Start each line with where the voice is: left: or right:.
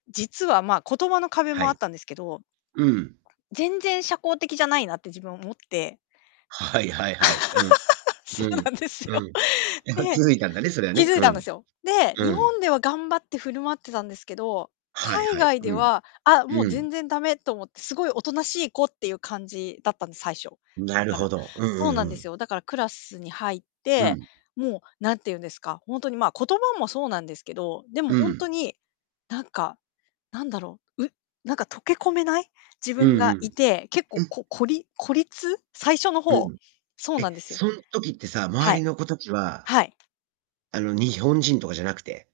left: 実はま、言葉の壁
right: は
left: もあっ
right: い。
left: たんですけど
right: うん。
left: 全然社交的じゃないなって自分は思って
right: はいはいはい。うん。
left: そ
right: う
left: う
right: ん。
left: なんですよ。
right: うん。
left: で、
right: 気づいたんだね、それは
left: 気
right: ね。
left: づい
right: う
left: たんで
right: ん。
left: すよ。で、
right: う
left: 日
right: ん。
left: 本では頑張って振る舞ってたんですけど、
right: はい
left: 海
right: はい。
left: 外で
right: うん。
left: は「あ、もう
right: う
left: 全
right: ん。
left: 然駄目」と思って、すごいおとなしい子っていう感じだったんです、最初。
right: な
left: だ
right: る
left: か
right: ほ
left: ら
right: ど。うんう
left: そうなん
right: ん
left: で
right: う
left: す
right: ん。
left: よ、だからクラスに入っ
right: う
left: て、
right: ん。
left: もう何て言うんですか、ほんとにまあ、言葉もそうなんですけど、でも
right: う
left: ほんと
right: ん。
left: に、なんか、なんだろう、うなんか溶け込めない自
right: うん
left: 分
right: う
left: がい
right: ん。
left: て、結
right: う
left: 構
right: ん。
left: ここり孤立、最初の
right: う
left: ほ
right: ん。
left: う、そうな
right: え、
left: んですよ。
right: そん時ってさ、周
left: はい。
right: りの子たちは、
left: はい。
right: あの日本人とかじゃなくて。